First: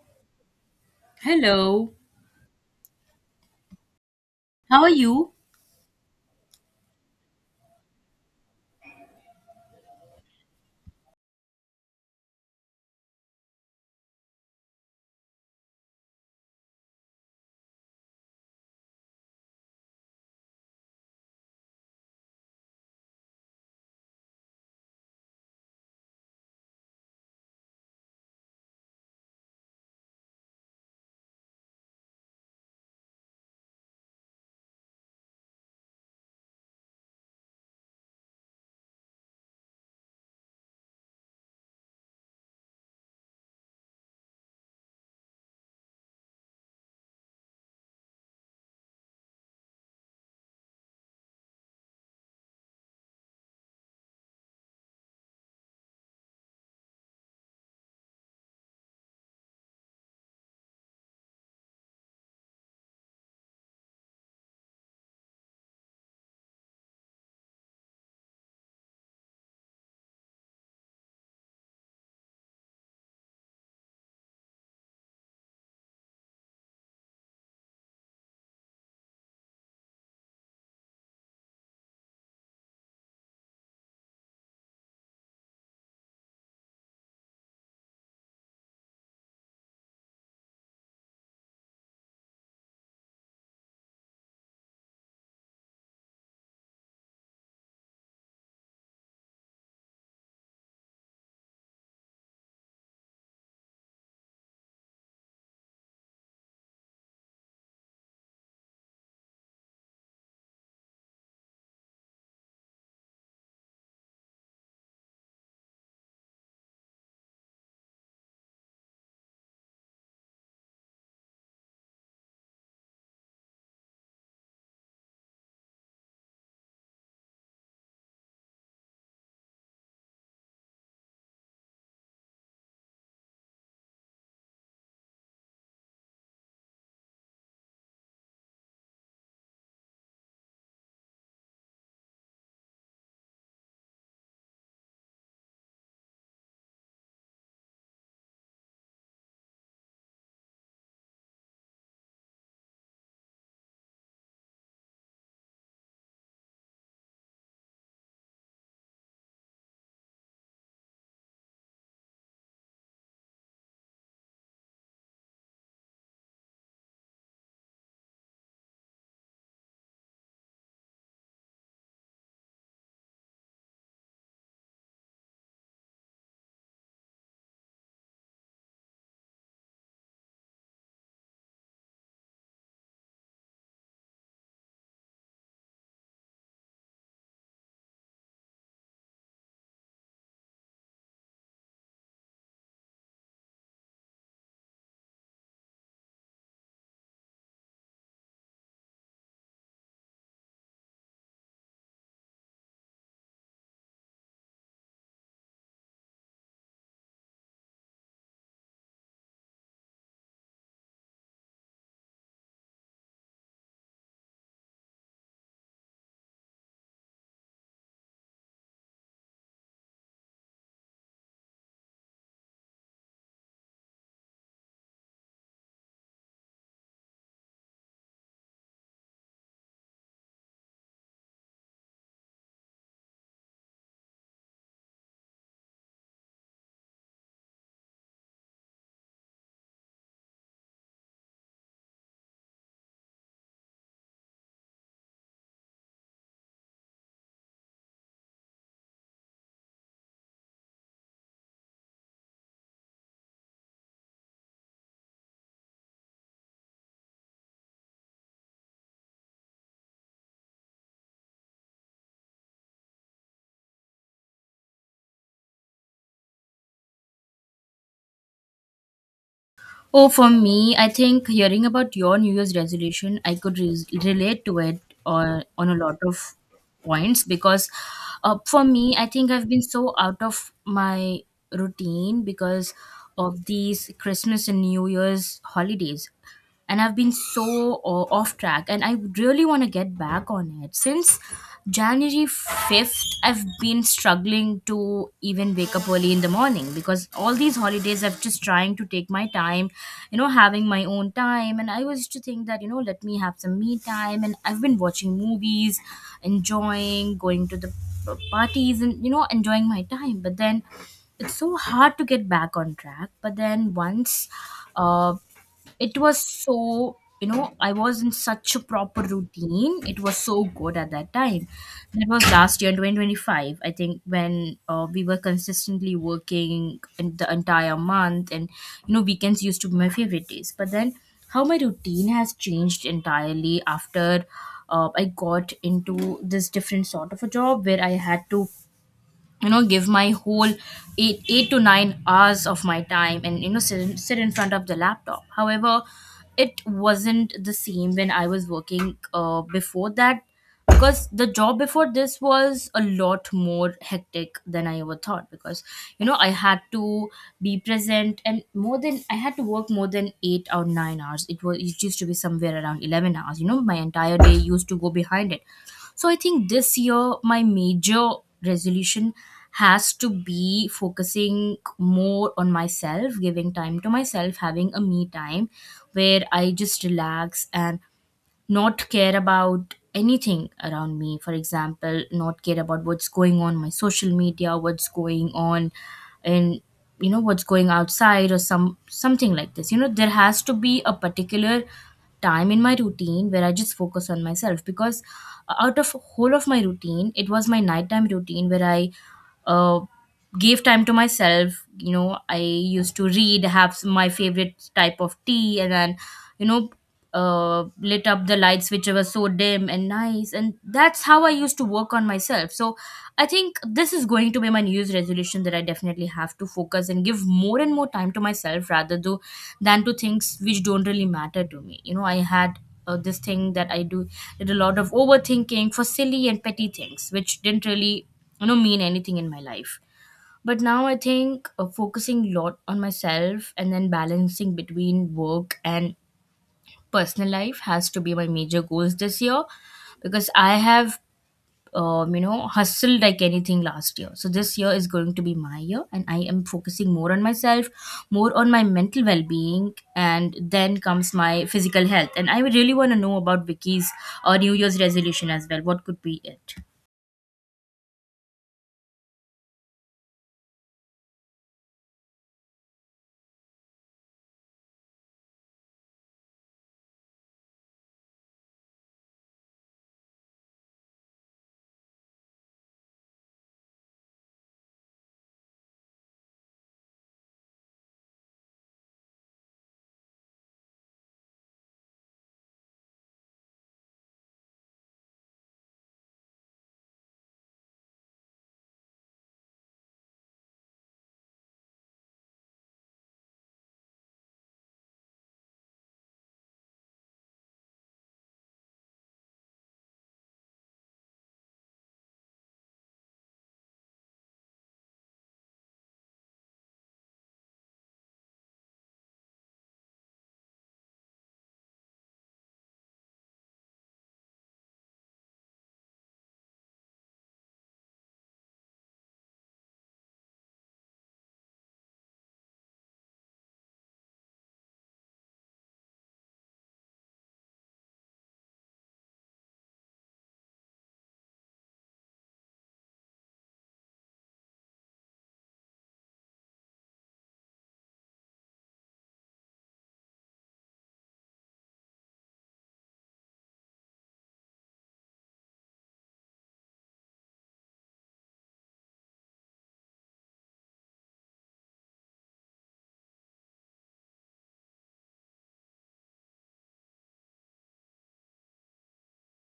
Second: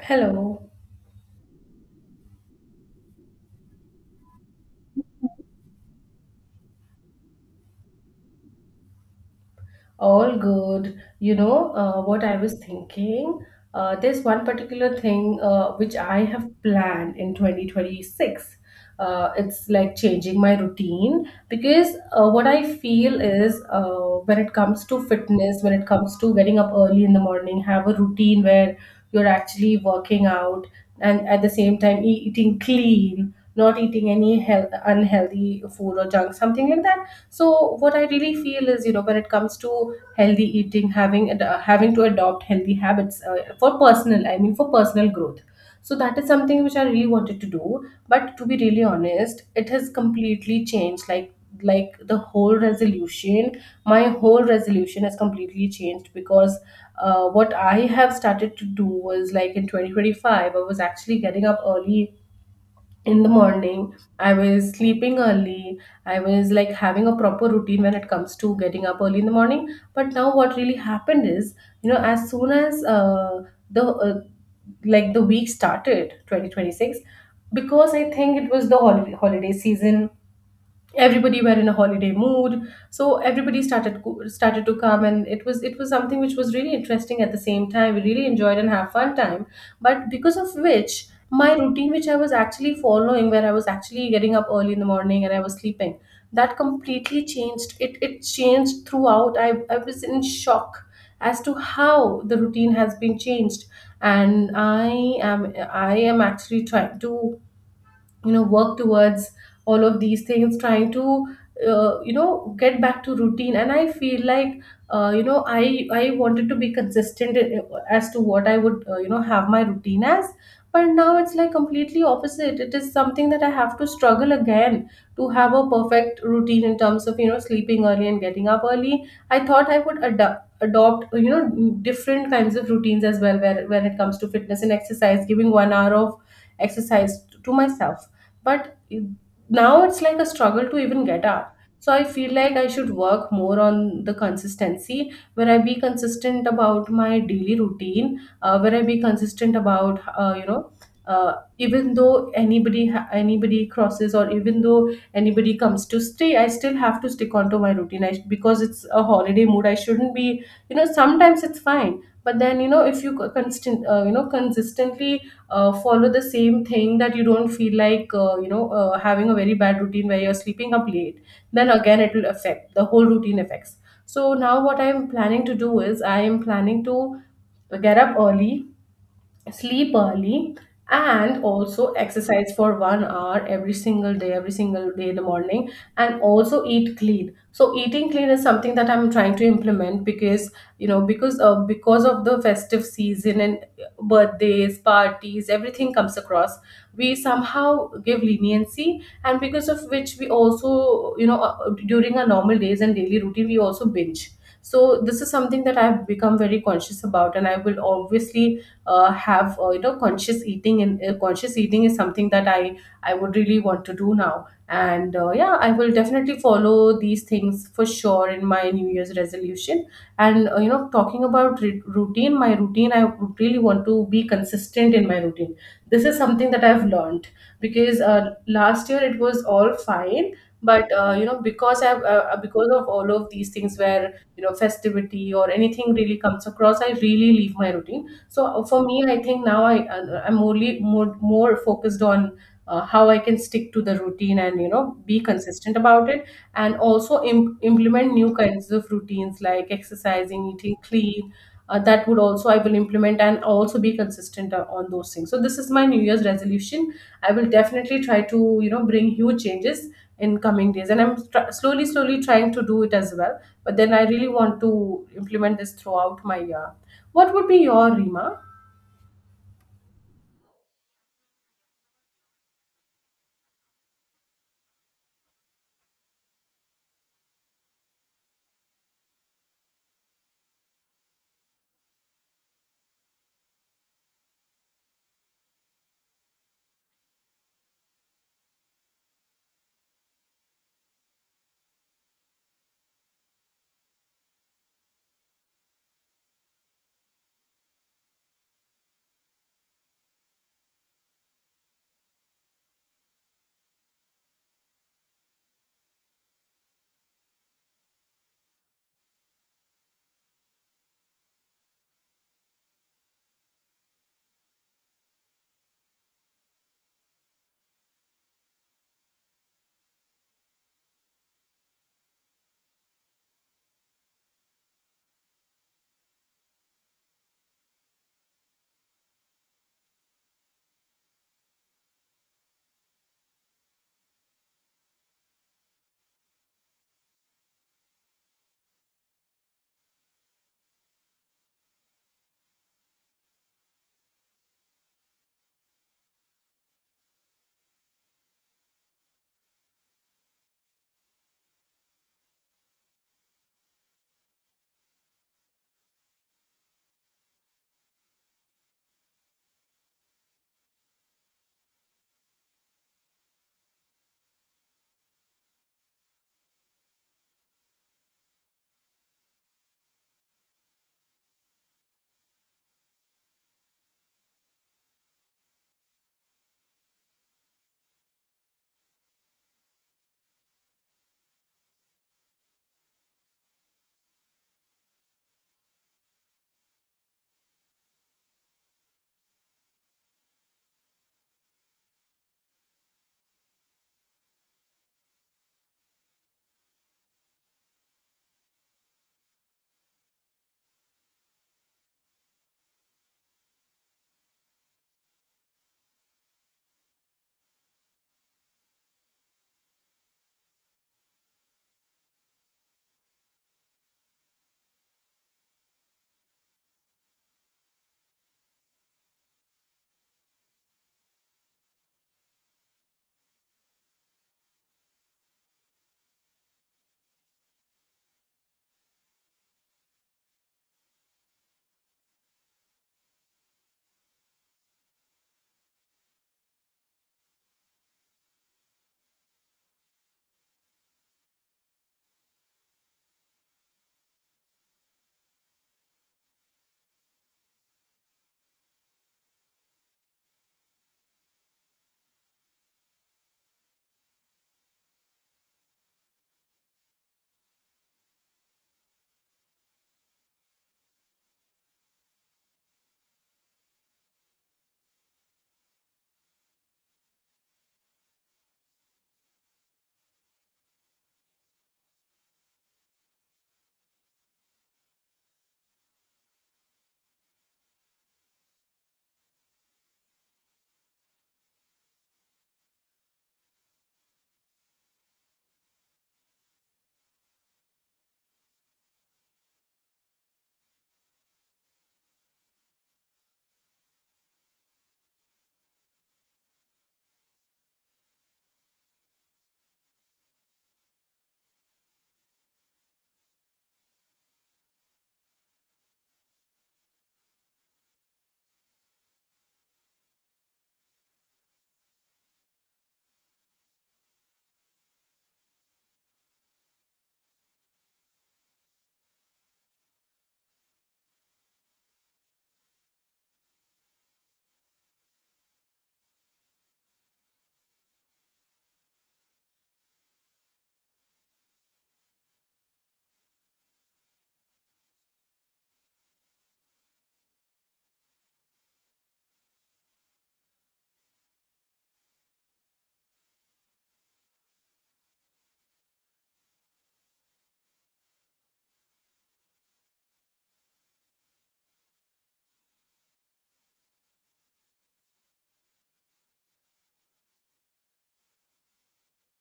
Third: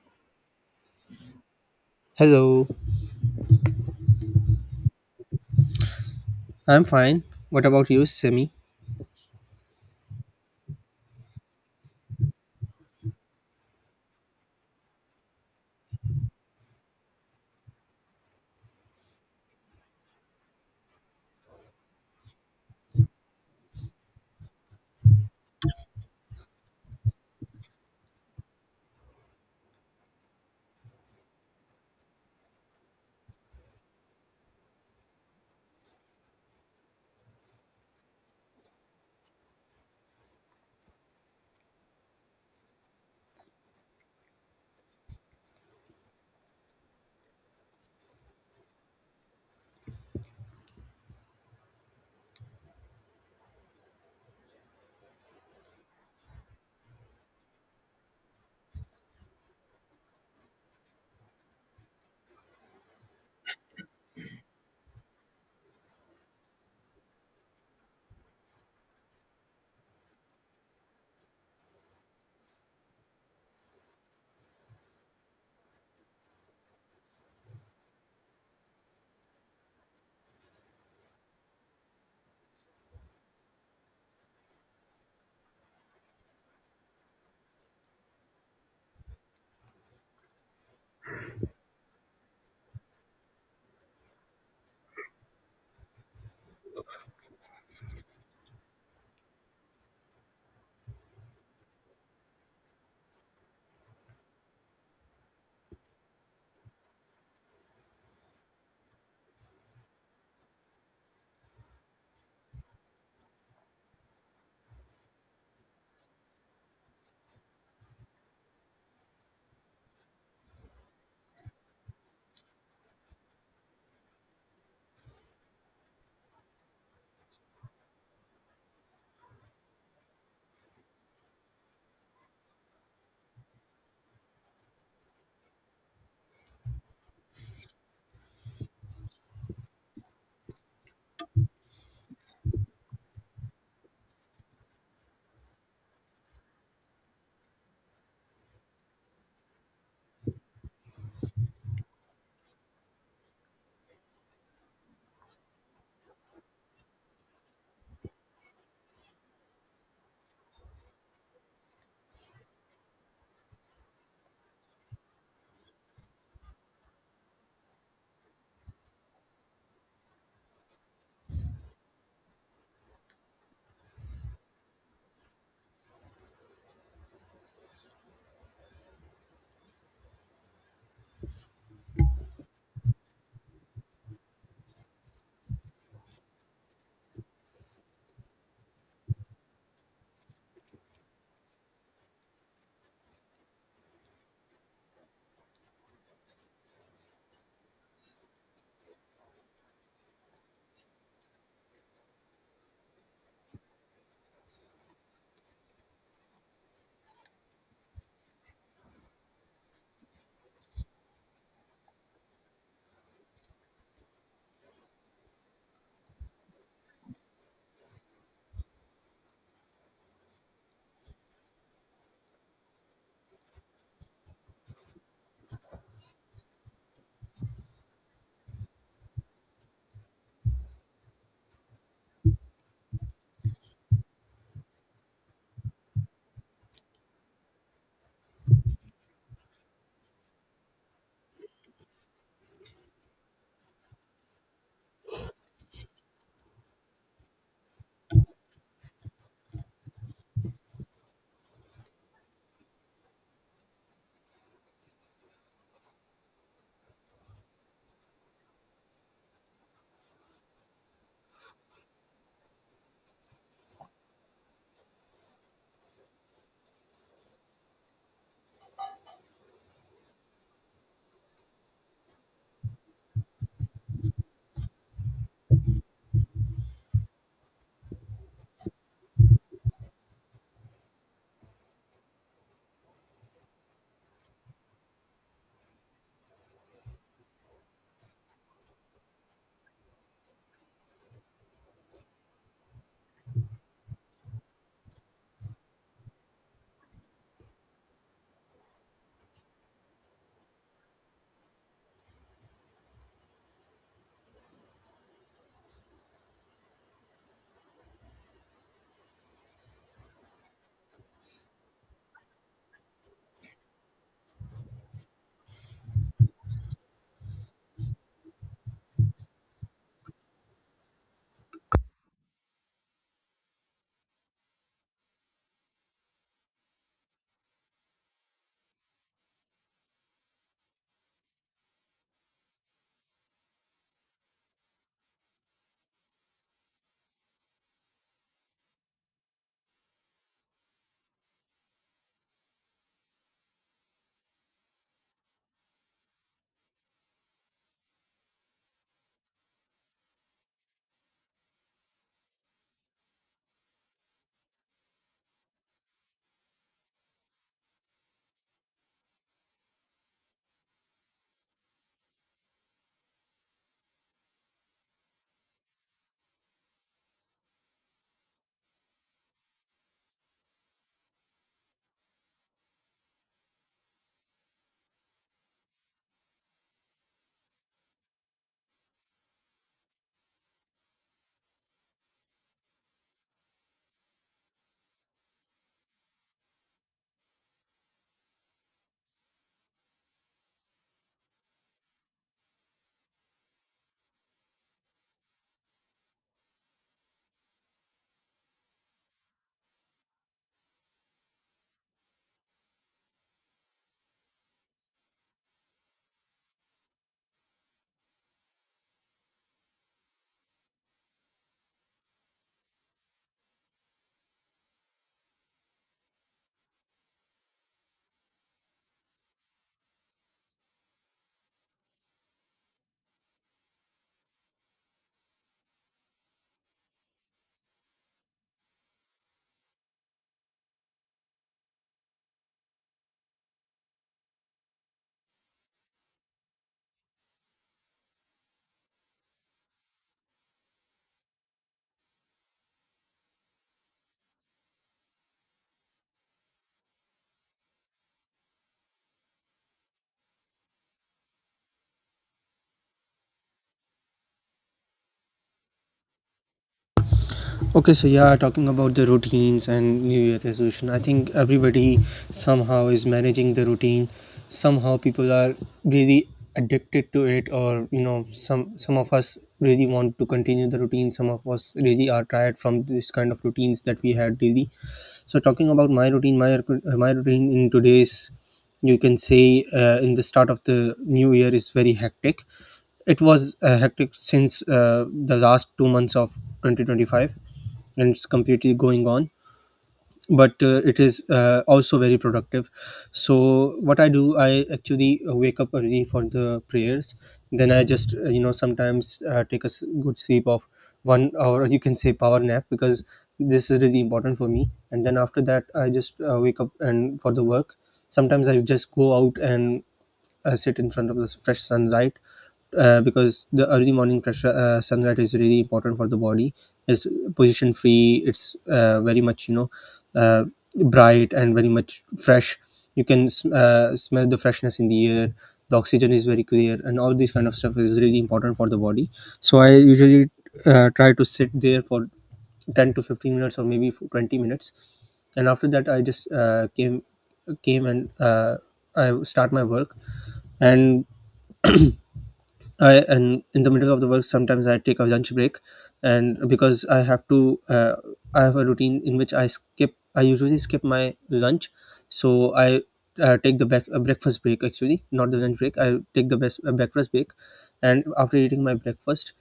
Hello, Hello, Hello, how are you? I'm fine. What about you, Semi? all good. You know, what I was thinking, there's one particular thing which I have planned in 2026. It's like changing my routine because what I feel is when it comes to fitness, when it comes to getting up early in the morning, have a routine where you're actually working out and at the same time eating clean, not eating any unhealthy food or junk, something like that. So what I really feel is, you know, when it comes to healthy eating, having having to adopt healthy habits for personal I mean for personal growth. So that is something which I really wanted to do, but to be really honest, it has completely changed, like the whole resolution my whole resolution has completely changed. Because what I have started to do was, like, in 2025 I was actually getting up early in the morning, I was sleeping early, I was like having a proper routine when it comes to getting up early in the morning. But now what really happened is, you know, as soon as the uh, like the week started 2026, because I think it was the holiday season, everybody were in a holiday mood, so everybody started to come, and it was something which was really interesting. At the same time, we really enjoyed and have fun time. But because of which my routine, which I was actually following, where I was actually getting up early in the morning and I was sleeping, that completely changed. It changed throughout. I was in shock as to how the routine has been changed. And I am actually trying to, you know, work towards all of these things, trying to you know, get back to routine. And I feel like you know, I wanted to be consistent as to what I would, you know, have my routine as. But now it's like completely opposite. It is something that I have to struggle again to have a perfect routine in terms of, you know, sleeping early and getting up early. I thought I would adapt adopt, you know, different kinds of routines as well, where, when it comes to fitness and exercise, giving 1 hour of exercise to myself. but it- Now it's like a struggle to even get up. So I feel like I should work more on the consistency, where I be consistent about my daily routine, where I be consistent about, you know, uh, even though anybody crosses, or even though anybody comes to stay, I still have to stick onto my routine. Because it's a holiday mood, I shouldn't be, you know, sometimes it's fine, but then, you know, if you co- constant you know, consistently follow the same thing, that you don't feel like, you know, having a very bad routine where you're sleeping up late, then again it will affect the whole routine affects. So now what I'm planning to do is, I am planning to get up early, sleep early, and also exercise for 1 hour every single day, in the morning, and also eat clean. So eating clean is something that I'm trying to implement, because, you know, because of the festive season and birthdays parties, everything comes across, we somehow give leniency, and because of which we also, you know, during our normal days and daily routine we also binge. So this is something that I've become very conscious about, and I will obviously have, you know, conscious eating. And conscious eating is something that I would really want to do now. And yeah, I will definitely follow these things for sure in my new year's resolution. And you know, talking about routine, my routine, I would really want to be consistent in my routine. This is something that I've learned. Because last year it was all fine, but you know, because I've because of all of these things where, you know, festivity or anything really comes across, I really leave my routine. So for me, I think now I'm only more focused on how I can stick to the routine and, you know, be consistent about it. And also implement new kinds of routines like exercising, eating clean. That would also, I will implement, and also be consistent on those things. So this is my new year's resolution. I will definitely try to, you know, bring huge changes in coming days, and I'm slowly slowly trying to do it as well. But then I really want to implement this throughout my year. What would be your, Rima? Oh, for me, I think hearing about your New Year's resolution, I could relate to it or on a lot of points because for me, I think I've been so out of my routine because of these Christmas and New Year's holidays. And I've been so off track and I really want to get back on it. Since January 5th, I've been struggling to even wake up early in the morning because all these holidays I've just trying to take my time, you know, having my own time. And I was to think that, you know, let me have some me time. And I've been watching movies, enjoying, going to the parties and, you know, enjoying my time. But then it's so hard to get back on track. But then once uh, it was so, you know, I was in such a proper routine. It was so good at that time. That was last year in 2025, I think, when we were consistently working in the entire month. And you know, weekends used to be my favorite days, but then how my routine has changed entirely after I got into this different sort of a job where I had to, you know, give my whole 8 to 9 hours of my time and, you know, sit in front of the laptop. However, it wasn't the same when I was working before that, because the job before this was a lot more hectic than I ever thought. Because you know, I had to be present and more than I had to work more than 8 or 9 hours. It was, it used to be somewhere around 11 hours. You know, my entire day used to go behind it. So I think this year my major resolution has to be focusing more on myself, giving time to myself, having a me time where I just relax and not care about anything around me. For example, not care about what's going on my social media, what's going on and, you know, what's going outside or some something like this. You know, there has to be a particular time in my routine where I just focus on myself. Because out of whole of my routine, it was my nighttime routine where I uh, gave time to myself. You know, I used to read, have my favorite type of tea and then you know, lit up the lights which were so dim and nice, and that's how I used to work on myself. So I think this is going to be my new year's resolution, that I definitely have to focus and give more and more time to myself rather though than to things which don't really matter to me. You know, I had this thing that I do did a lot of overthinking for silly and petty things which didn't really, you know, mean anything in my life. But now I think focusing a lot on myself and then balancing between work and personal life has to be my major goals this year. Because I have you know, hustled like anything last year. So this year is going to be my year and I am focusing more on myself, more on my mental well-being, and then comes my physical health. And I would really want to know about Vicky's New Year's resolution as well. What could be it? Okay, so yeah, talking about the routines and New Year resolution, I think everybody somehow is managing the routine. Somehow people are really addicted to it, or you know, some of us really want to continue the routine. Some of us really are tired from this kind of routines that we had daily. So talking about my routine, my routine in today's, you can say, in the start of the new year is very hectic. It was hectic since the last 2 months of 2025, and it's completely going on, but it is also very productive. So what I do, I actually wake up early for the prayers, then I just you know, sometimes take a good sleep of 1 hour you can say power nap, because this is really important for me. And then after that I just wake up and for the work sometimes I just go out and sit in front of the fresh sunlight, because the early morning fresh sunlight is really important for the body. It's position free. It's very much, you know, uh, bright and very much fresh. You can smell the freshness in the air. The oxygen is very clear, and all this kind of stuff is really important for the body. So I usually try to sit there for 10 to 15 minutes or maybe for 20 minutes. And after that I just came came and I start my work. And i and in the middle of the work sometimes I take a lunch break. And because I have to I have a routine in which I usually skip my lunch, so I take the back, breakfast break actually not the lunch break I take the best breakfast break. And after eating my breakfast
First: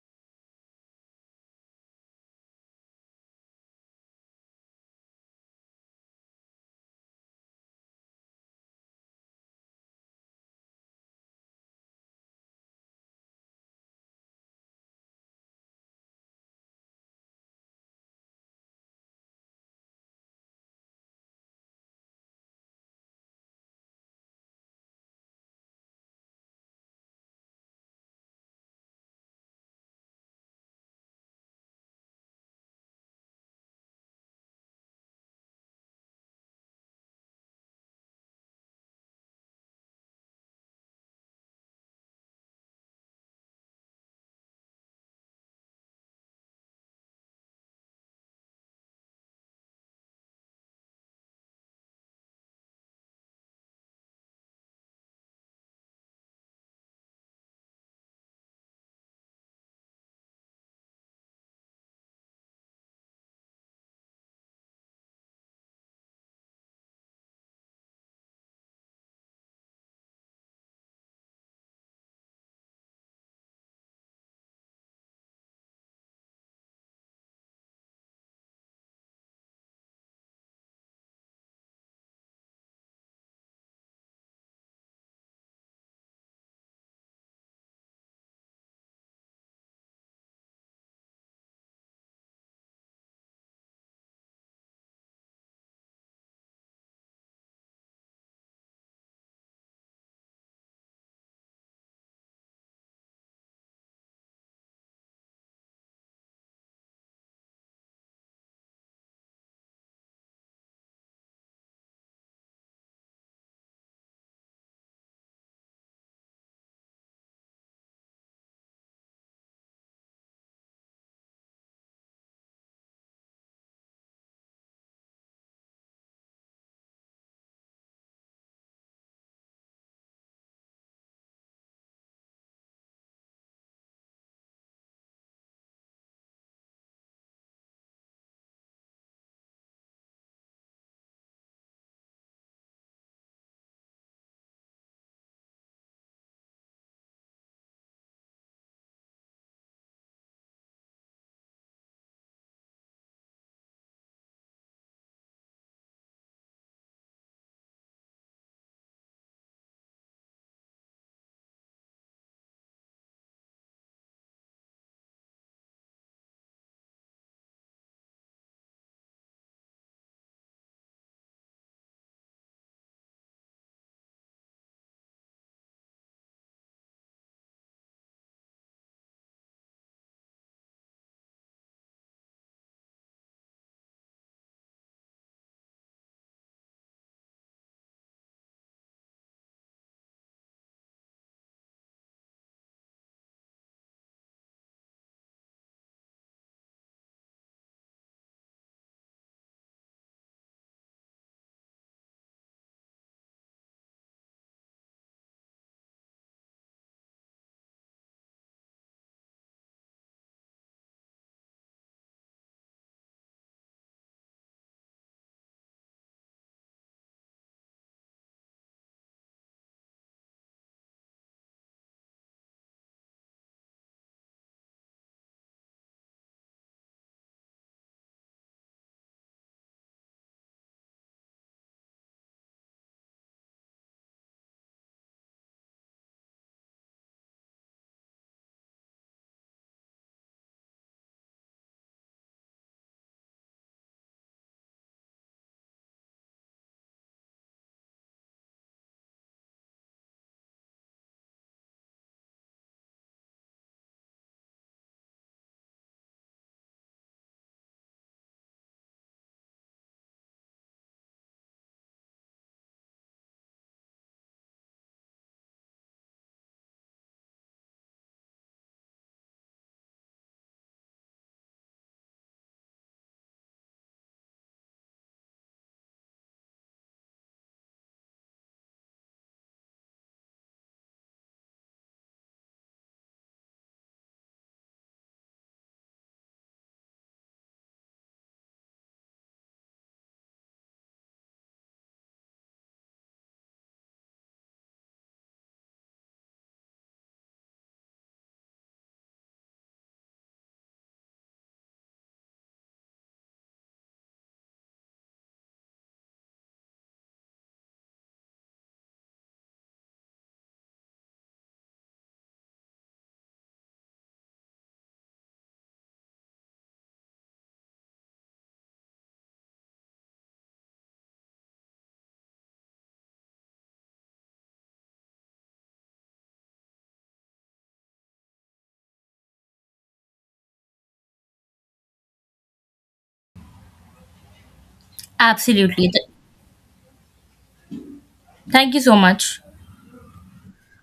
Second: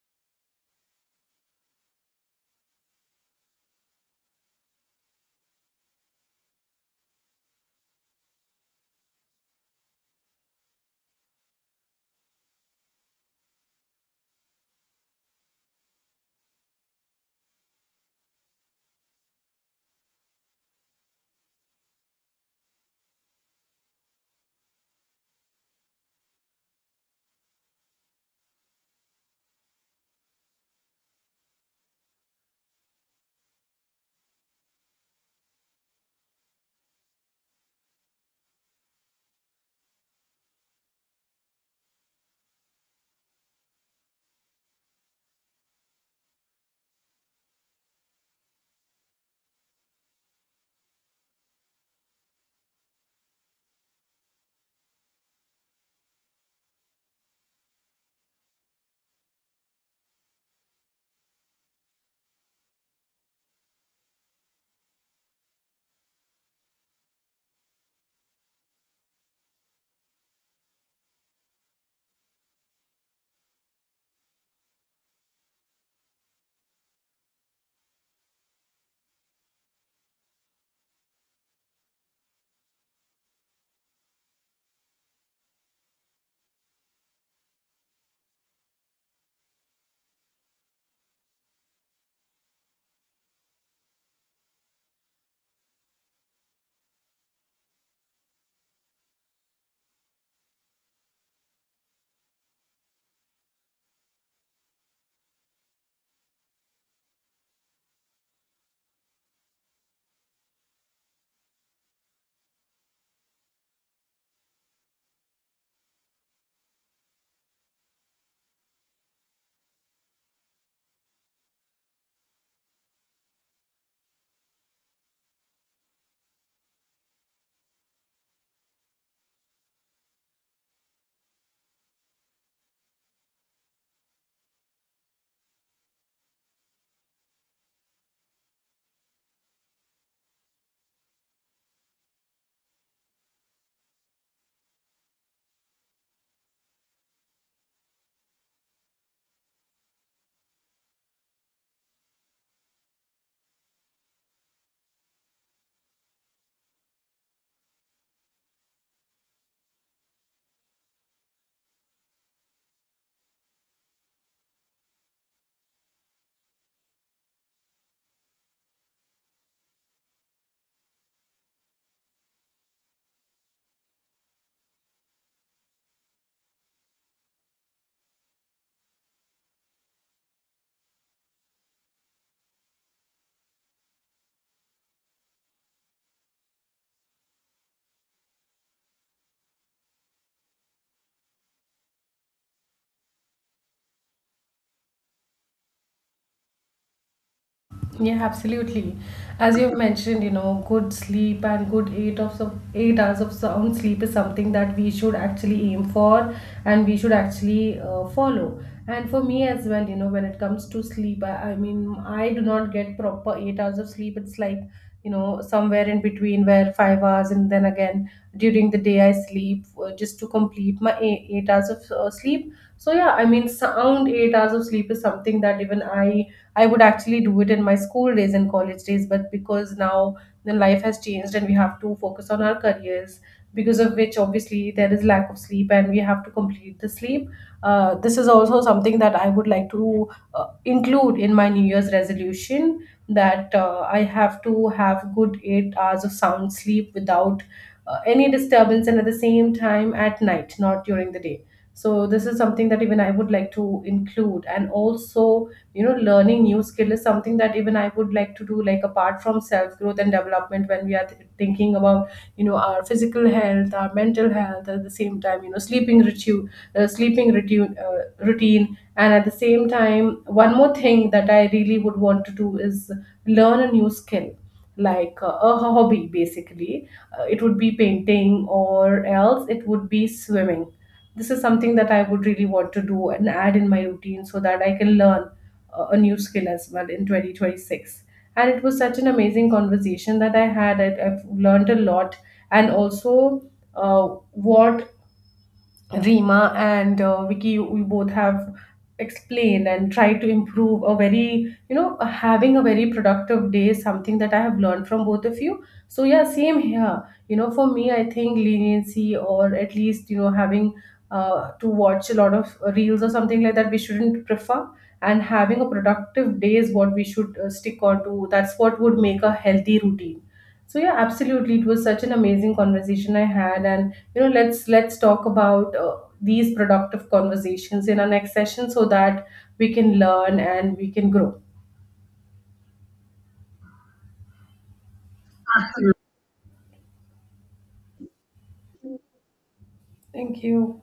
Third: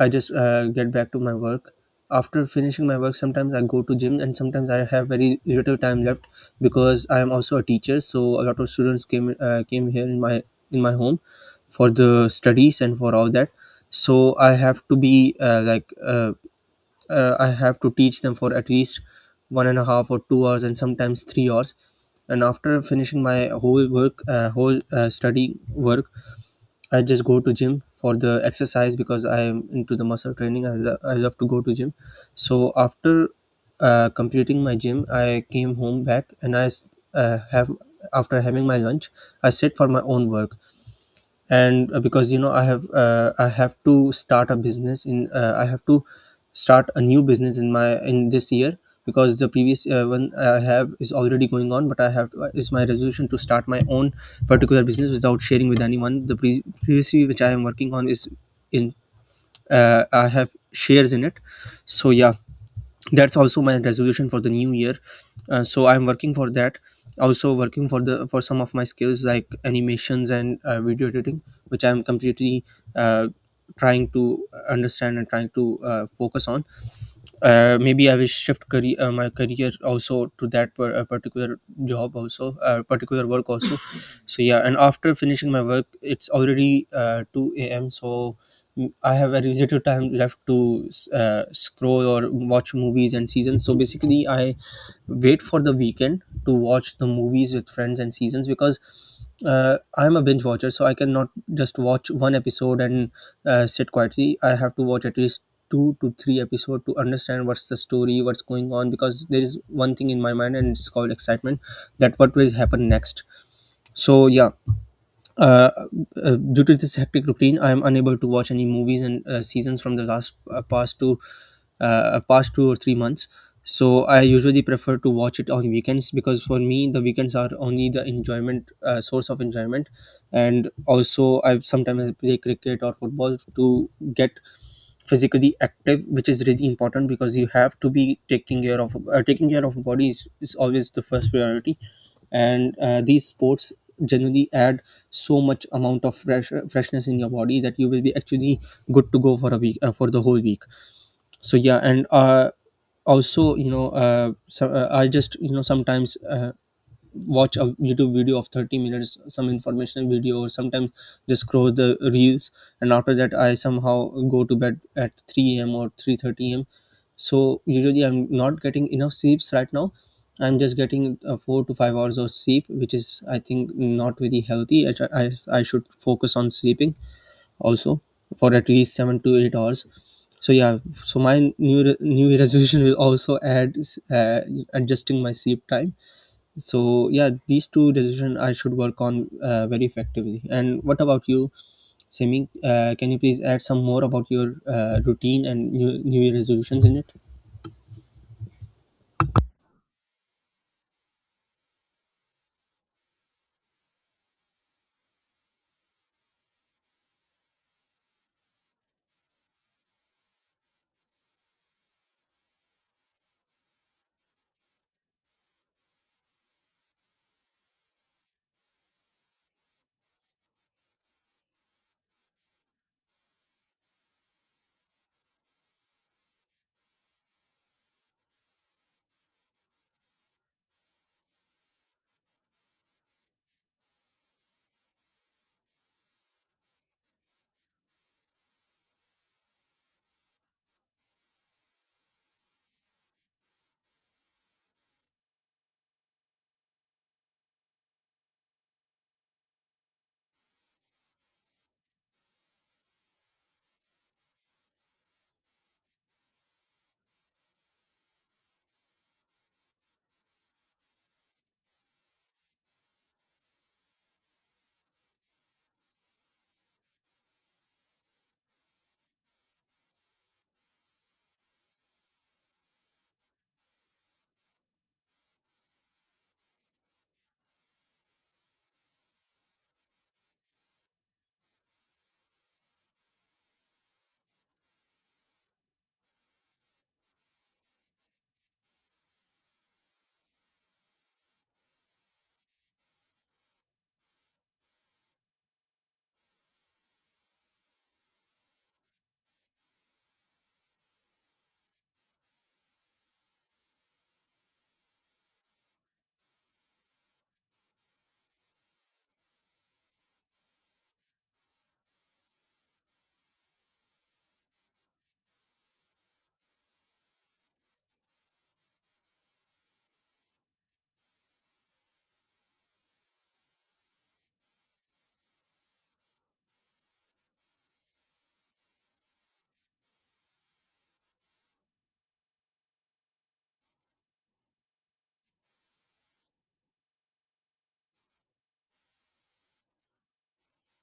I just get back to my work. After finishing my work, sometimes I go to gym, and sometimes I have very little time left because I am also a teacher. So a lot of students came here in my home, for the studies and for all that. So I have to be I have to teach them for at least one and a half or 2 hours, and sometimes 3 hours. And after finishing my whole work whole study work I just go to gym for the exercise, because I am into the muscle training. I love to go to gym. So after completing my gym I came home back, and I s- have after having my lunch I sit for my own work. And because you know, I have to start a business in, I have to start a new business in my in this year, because the previous one I have is already going on, but I have to, it's my resolution to start my own particular business without sharing with anyone. The previously which I am working on is in, I have shares in it. So yeah, that's also my resolution for the new year. So I'm working for that, also working for the for some of my skills like animations and video editing, which I'm completely uh, trying to understand and trying to focus on. Maybe I will shift career, my career also to that particular job also, particular work also. So yeah, and after finishing my work, it's already two a.m. So I have a residual time left to scroll or watch movies and seasons. So basically, I wait for the weekend to watch the movies with friends and seasons, because I'm a binge watcher, so I cannot just watch one episode and sit quietly. I have to watch at least two to three episode to understand what's the story, what's going on, because there is one thing in my mind, and it's called excitement, that what will happen next. So yeah, uh, due to this hectic routine, I am unable to watch any movies and seasons from the last past 2 or 3 months. So I usually prefer to watch it on weekends, because for me the weekends are only the enjoyment, source of enjoyment, and also I sometimes play cricket or football to get physically active, which is really important, because you have to be taking care of body is always the first priority. And these sports generally add so much amount of freshness in your body that you will be actually good to go for a week for the whole week. So yeah, and also you know so, I just you know, sometimes watch a YouTube video of 30 minutes, some informational video, or sometimes just scroll the reels. And after that I somehow go to bed at 3 a.m or 3:30 a.m, so usually I'm not getting enough sleeps right now. I'm just getting 4 to 5 hours of sleep, which is I think not very healthy. I should focus on sleeping also for at least 7 to 8 hours. So yeah, so my new resolution will also add uh, adjusting my sleep time. So yeah, these two decisions I should work on very effectively. And what about you, simi Can you please add some more about your routine and new year resolutions in it? Yeah, absolutely. As you've mentioned, you know, good sleep and good 8 hours of sound sleep is something that we should actually aim for, and we should actually follow. And for me as well, you know, when it comes to sleep, I mean, I do not get proper 8 hours of sleep. It's like, you know, somewhere in between where 5 hours, and then again during the day I sleep just to complete my 8 hours of sleep. So yeah, I mean, sound 8 hours of sleep is something that even I would actually do it in my school days and college days, but because now the life has changed and we have to focus on our careers, because of which obviously there is lack of sleep and we have to complete the sleep. This is also something that I would like to include in my new year's resolution, that I have to have good 8 hours of sound sleep without any disturbance, and at the same time at night, not during the day. So this is something that even I would like to include. And also, you know, learning new skill is something that even I would like to do, like apart from self growth and development. When we are thinking about, you know, our physical health, our mental health, at the same time, you know, sleeping ritual, sleeping routine routine, and at the same time, one more thing that I really would want to do is learn a new skill, like a hobby basically. It would be painting or else it would be swimming. This is something that I would really want to do and add in my routine, so that I can learn a new skill as well in 2026. And it was such an amazing conversation that I had. I've learned a lot. And also, what Rima and Vicky, we both have explained and tried to improve a very, you know, having a very productive day, something that I have learned from both of you. So, yeah, same here. You know, for me, I think leniency, or at least, you know, having to watch a lot of reels or something like that, we shouldn't prefer. And having a productive day is what we should stick on to. That's what would make a healthy routine. So yeah, absolutely. It was such an amazing conversation I had. And you know, let's talk about these productive conversations in our next session, so that we can learn and we can grow. Absolutely. Thank you so much. Thank you.